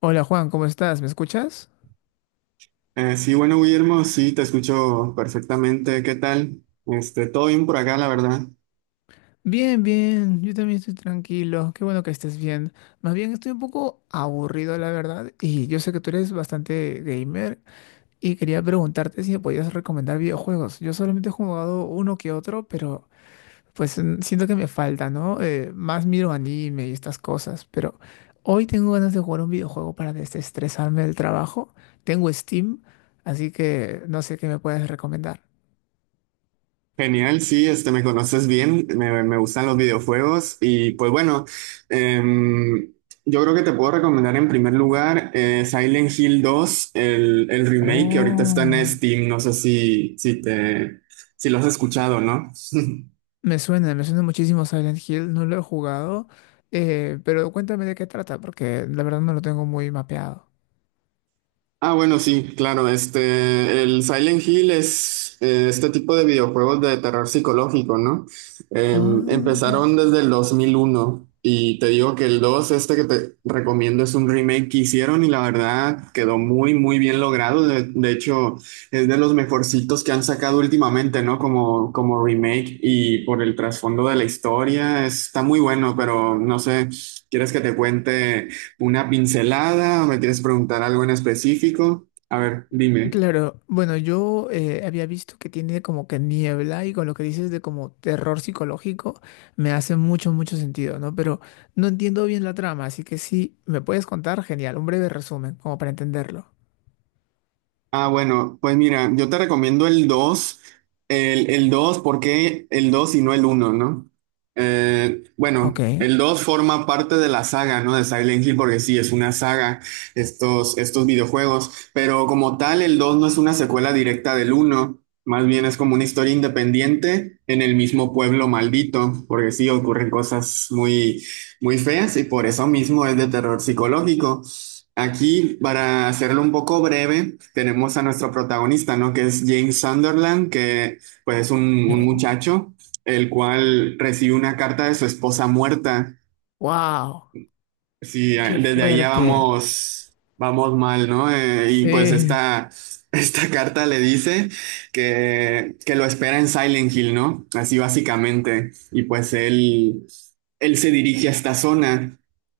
Hola Juan, ¿cómo estás? ¿Me escuchas? Sí, bueno, Guillermo, sí, te escucho perfectamente. ¿Qué tal? Todo bien por acá, la verdad. Bien, bien, yo también estoy tranquilo, qué bueno que estés bien. Más bien estoy un poco aburrido, la verdad, y yo sé que tú eres bastante gamer y quería preguntarte si me podías recomendar videojuegos. Yo solamente he jugado uno que otro, pero pues siento que me falta, ¿no? Más miro anime y estas cosas, pero hoy tengo ganas de jugar un videojuego para desestresarme del trabajo. Tengo Steam, así que no sé qué me puedes recomendar. Genial, sí, este, me conoces bien, me gustan los videojuegos y pues bueno, em, yo creo que te puedo recomendar en primer lugar Silent Hill dos, el remake que ahorita está en Oh. Steam, no sé si lo has escuchado, ¿no? Me suena muchísimo Silent Hill, no lo he jugado, pero cuéntame de qué trata, porque la verdad no lo tengo muy mapeado. Ah, bueno, sí, claro. Este, el Silent Hill es este tipo de videojuegos de terror psicológico, ¿no? Eh, Ah, empezaron desde el 2001 y te digo que el 2, este que te recomiendo, es un remake que hicieron y la verdad quedó muy, muy bien logrado. De hecho, es de los mejorcitos que han sacado últimamente, ¿no? Como remake y por el trasfondo de la historia, está muy bueno, pero no sé, ¿quieres que te cuente? Una pincelada, o ¿me quieres preguntar algo en específico? A ver, dime. claro. Bueno, yo había visto que tiene como que niebla y con lo que dices de como terror psicológico me hace mucho, mucho sentido, ¿no? Pero no entiendo bien la trama, así que sí, me puedes contar, genial, un breve resumen, como para entenderlo. Ah, bueno, pues mira, yo te recomiendo el 2, el 2, ¿por qué el 2 y no el uno, no? Ok. Bueno, el 2 forma parte de la saga, ¿no? De Silent Hill, porque sí, es una saga, estos videojuegos, pero como tal, el 2 no es una secuela directa del uno, más bien es como una historia independiente en el mismo pueblo maldito, porque sí, ocurren cosas muy, muy feas y por eso mismo es de terror psicológico. Aquí, para hacerlo un poco breve, tenemos a nuestro protagonista, ¿no? Que es James Sunderland, que pues es un Ok. muchacho, el cual recibe una carta de su esposa muerta. Wow, Sí, ah, qué desde ahí ya fuerte. vamos mal, ¿no? Y pues Sí. esta, esta carta le dice que lo espera en Silent Hill, ¿no? Así básicamente. Y pues él se dirige a esta zona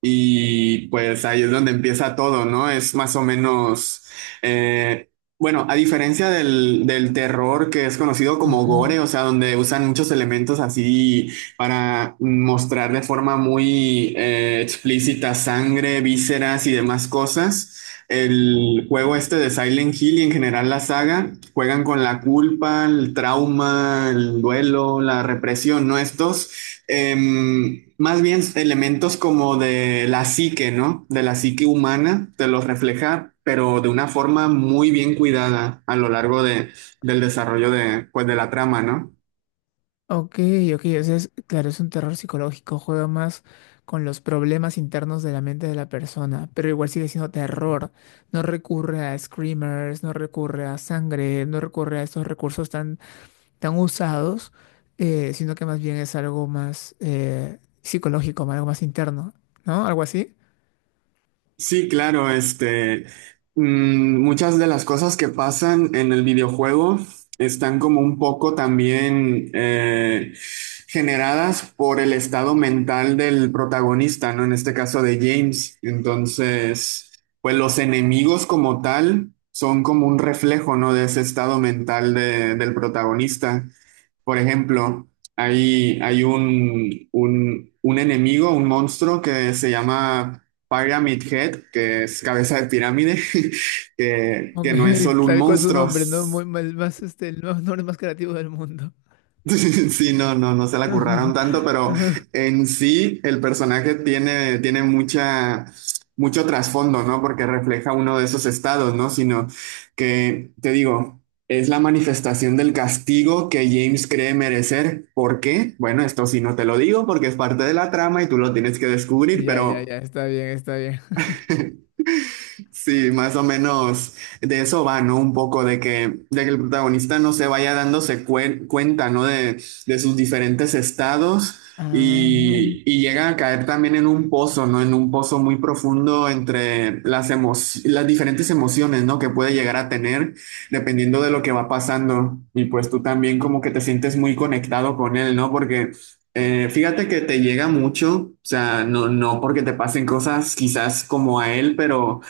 y pues ahí es donde empieza todo, ¿no? Es más o menos, eh, bueno, a diferencia del terror que es conocido como Ajá. gore, o sea, donde usan muchos elementos así para mostrar de forma muy explícita sangre, vísceras y demás cosas. El juego este de Silent Hill y en general la saga juegan con la culpa, el trauma, el duelo, la represión, ¿no? Estos más bien elementos como de la psique, ¿no? De la psique humana, te los refleja, pero de una forma muy bien cuidada a lo largo del desarrollo de, pues, de la trama, ¿no? Ok, ok, o sea, claro, es un terror psicológico, juega más con los problemas internos de la mente de la persona, pero igual sigue siendo terror. No recurre a screamers, no recurre a sangre, no recurre a estos recursos tan, tan usados, sino que más bien es algo más psicológico, algo más interno, ¿no? Algo así. Sí, claro, muchas de las cosas que pasan en el videojuego están como un poco también generadas por el estado mental del protagonista, ¿no? En este caso de James. Entonces, pues los enemigos como tal son como un reflejo, ¿no? De ese estado mental del protagonista. Por ejemplo, un enemigo, un monstruo que se llama Pyramid Head, que es cabeza de pirámide, que Ok, no es solo un tal cual su monstruo. nombre, ¿no? Muy mal, más este, nombre más creativo del mundo. Sí, no se la curraron tanto, pero en sí el personaje mucho trasfondo, ¿no? Porque refleja uno de esos estados, ¿no? Sino que, te digo, es la manifestación del castigo que James cree merecer. ¿Por qué? Bueno, esto sí no te lo digo porque es parte de la trama y tú lo tienes que descubrir, Ya, ya, pero... ya, está bien, está bien. Sí, más o menos de eso va, ¿no? Un poco de que el protagonista no se vaya dándose cuenta, ¿no? De sus diferentes estados Ah. y llega a caer también en un pozo, ¿no? En un pozo muy profundo entre las diferentes emociones, ¿no? Que puede llegar a tener dependiendo de lo que va pasando. Y pues tú también como que te sientes muy conectado con él, ¿no? Porque... fíjate que te llega mucho, o sea, no porque te pasen cosas quizás como a él, pero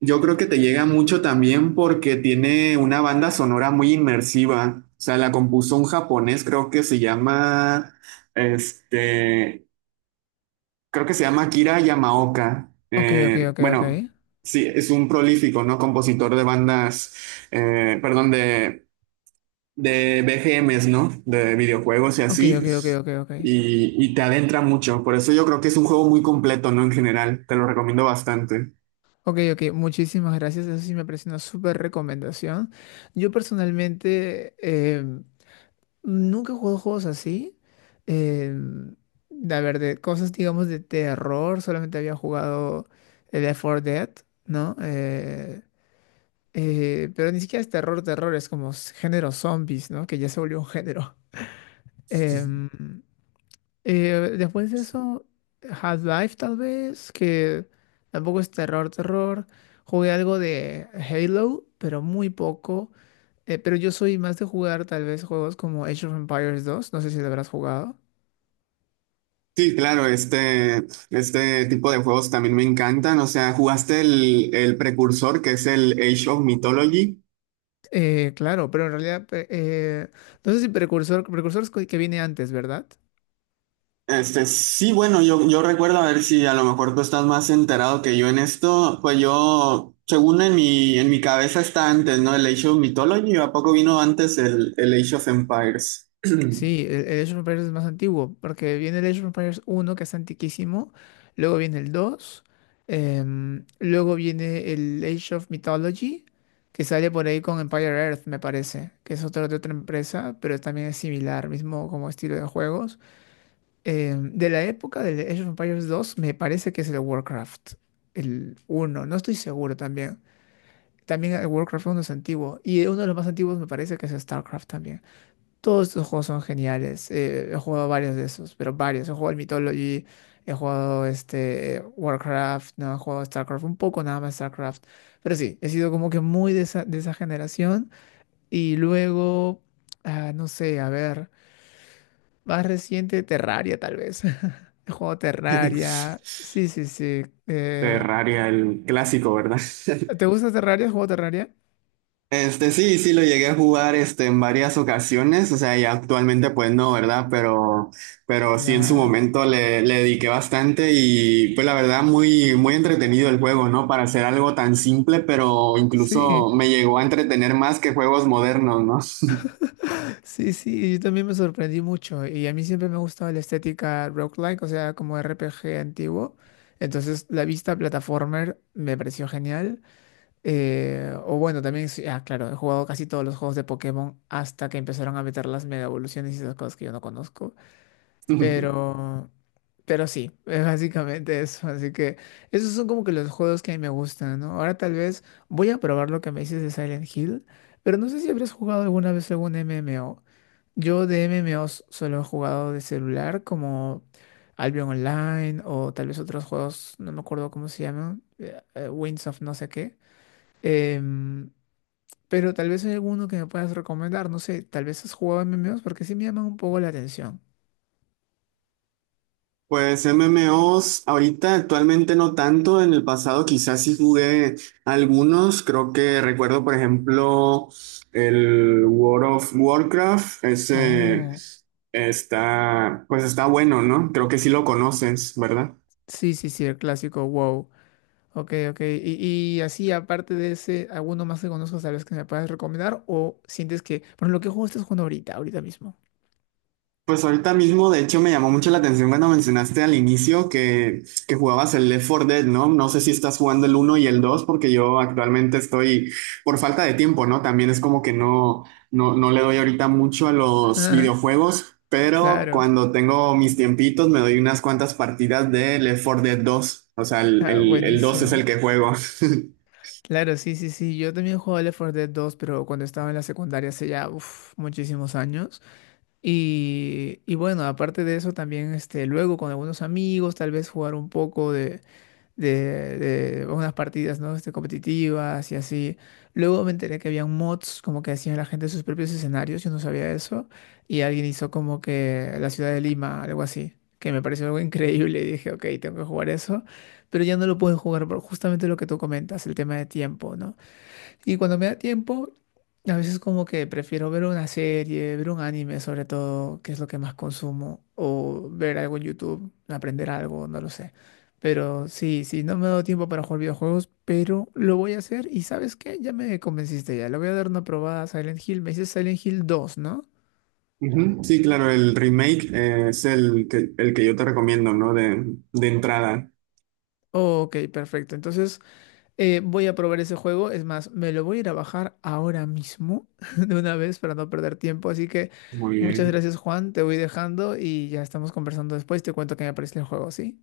yo creo que te llega mucho también porque tiene una banda sonora muy inmersiva. O sea, la compuso un japonés, este, creo que se llama Akira Yamaoka. Ok, ok, ok, ok. Bueno, sí, es un prolífico, ¿no? Compositor de bandas, perdón, de BGMs, ¿no? De videojuegos y Ok, así. ok, ok, ok, ok. Y te adentra mucho. Por eso yo creo que es un juego muy completo, ¿no? En general, te lo recomiendo bastante. Ok, ok, muchísimas gracias. Eso sí me parece una súper recomendación. Yo personalmente nunca he jugado juegos así. Eh, a ver, de cosas, digamos, de terror. Solamente había jugado el Left 4 Dead, ¿no? Pero ni siquiera es terror, terror. Es como género zombies, ¿no? Que ya se volvió un género. Em, después de eso, Half-Life tal vez, que tampoco es terror, terror. Jugué algo de Halo, pero muy poco. Pero yo soy más de jugar tal vez juegos como Age of Empires 2, no sé si lo habrás jugado. Sí, claro, este tipo de juegos también me encantan. O sea, ¿jugaste el precursor que es el Age of Mythology? Claro, pero en realidad, no sé si Precursor, Precursor es que viene antes, ¿verdad? Este, sí, bueno, yo recuerdo, a ver si a lo mejor tú estás más enterado que yo en esto, pues yo, según en en mi cabeza está antes, ¿no? El Age of Mythology, ¿a poco vino antes el Age of Empires? Sí, el Age of Empires es más antiguo, porque viene el Age of Empires uno que es antiquísimo, luego viene el 2, luego viene el Age of Mythology, que sale por ahí con Empire Earth, me parece, que es otra de otra empresa, pero también es similar, mismo como estilo de juegos. Em, de la época del Age of Empires dos me parece que es el Warcraft, el uno, no estoy seguro también. También el Warcraft uno es antiguo, y uno de los más antiguos me parece que es StarCraft también. Todos estos juegos son geniales. He jugado varios de esos, pero varios. He jugado el Mythology, he jugado este Warcraft, no he jugado StarCraft, un poco nada más StarCraft. Pero sí, he sido como que muy de esa generación. Y luego, ah, no sé, a ver, más reciente Terraria tal vez. He jugado Terraria. Sí, sí, sí. eh, Terraria, el clásico, ¿verdad? ¿te gusta Terraria? ¿Has jugado Terraria? Este, sí lo llegué a jugar este, en varias ocasiones, o sea, y actualmente pues no, ¿verdad? Pero sí en su Claro. momento le dediqué bastante y pues la verdad muy, muy entretenido el juego, ¿no? Para hacer algo tan simple, pero Sí. incluso me llegó a entretener más que juegos modernos, Sí, sí, yo también me sorprendí mucho y a mí siempre me ha gustado la estética roguelike, o sea, como RPG antiguo. Entonces, la vista platformer me pareció genial. O bueno, también, sí, ah, claro, he jugado casi todos los juegos de Pokémon hasta que empezaron a meter las mega evoluciones y esas cosas que yo no conozco. ¿no? Pero, pero sí, es básicamente eso. Así que esos son como que los juegos que a mí me gustan, ¿no? Ahora tal vez voy a probar lo que me dices de Silent Hill, pero no sé si habrás jugado alguna vez algún MMO. Yo de MMOs solo he jugado de celular, como Albion Online o tal vez otros juegos, no me acuerdo cómo se llaman, Winds of no sé qué. Em, pero tal vez hay alguno que me puedas recomendar, no sé, tal vez has jugado MMOs porque sí me llaman un poco la atención. Pues MMOs, ahorita actualmente no tanto, en el pasado quizás sí jugué algunos, creo que recuerdo por ejemplo el World of Warcraft, ese Oh. está, pues está bueno, ¿no? Creo que sí lo conoces, ¿verdad? Sí, sí, sí, el clásico, wow. Ok, ok. Y así, aparte de ese, ¿alguno más que conozcas tal vez que me puedas recomendar? ¿O sientes que, por ejemplo, qué juego estás jugando ahorita, ahorita mismo? Pues ahorita mismo, de hecho, me llamó mucho la atención cuando mencionaste al inicio que jugabas el Left 4 Dead, ¿no? No sé si estás jugando el uno y el 2, porque yo actualmente estoy por falta de tiempo, ¿no? También es como que no le doy ahorita mucho a los videojuegos, pero Claro. cuando tengo mis tiempitos me doy unas cuantas partidas de Left 4 Dead dos. O sea, el, Ah, el, el 2 es el buenísimo. que juego. Claro, sí, sí, sí. Yo también jugaba Left 4 Dead 2, pero cuando estaba en la secundaria hace ya uf, muchísimos años. Y bueno, aparte de eso, también este, luego con algunos amigos, tal vez jugar un poco de, de unas partidas, ¿no? Este, competitivas y así. Luego me enteré que habían mods como que hacían la gente sus propios escenarios, yo no sabía eso. Y alguien hizo como que la ciudad de Lima, algo así, que me pareció algo increíble y dije, ok, tengo que jugar eso. Pero ya no lo pueden jugar por justamente lo que tú comentas, el tema de tiempo, ¿no? Y cuando me da tiempo, a veces como que prefiero ver una serie, ver un anime sobre todo, que es lo que más consumo, o ver algo en YouTube, aprender algo, no lo sé. Pero sí, sí, no me ha dado tiempo para jugar videojuegos, pero lo voy a hacer. Y ¿sabes qué? Ya me convenciste ya. Le voy a dar una probada a Silent Hill. Me dices Silent Hill dos, ¿no? Ujú, sí, claro, el remake es el que yo te recomiendo, ¿no? De entrada. Ok, perfecto. Entonces... voy a probar ese juego, es más, me lo voy a ir a bajar ahora mismo de una vez para no perder tiempo, así que Muy muchas bien. gracias Juan, te voy dejando y ya estamos conversando después, te cuento qué me parece el juego, ¿sí?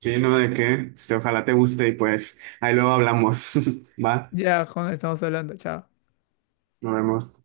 Sí, no, de qué. Este, ojalá te guste y pues ahí luego hablamos. Va, Ya Juan, estamos hablando, chao. nos vemos.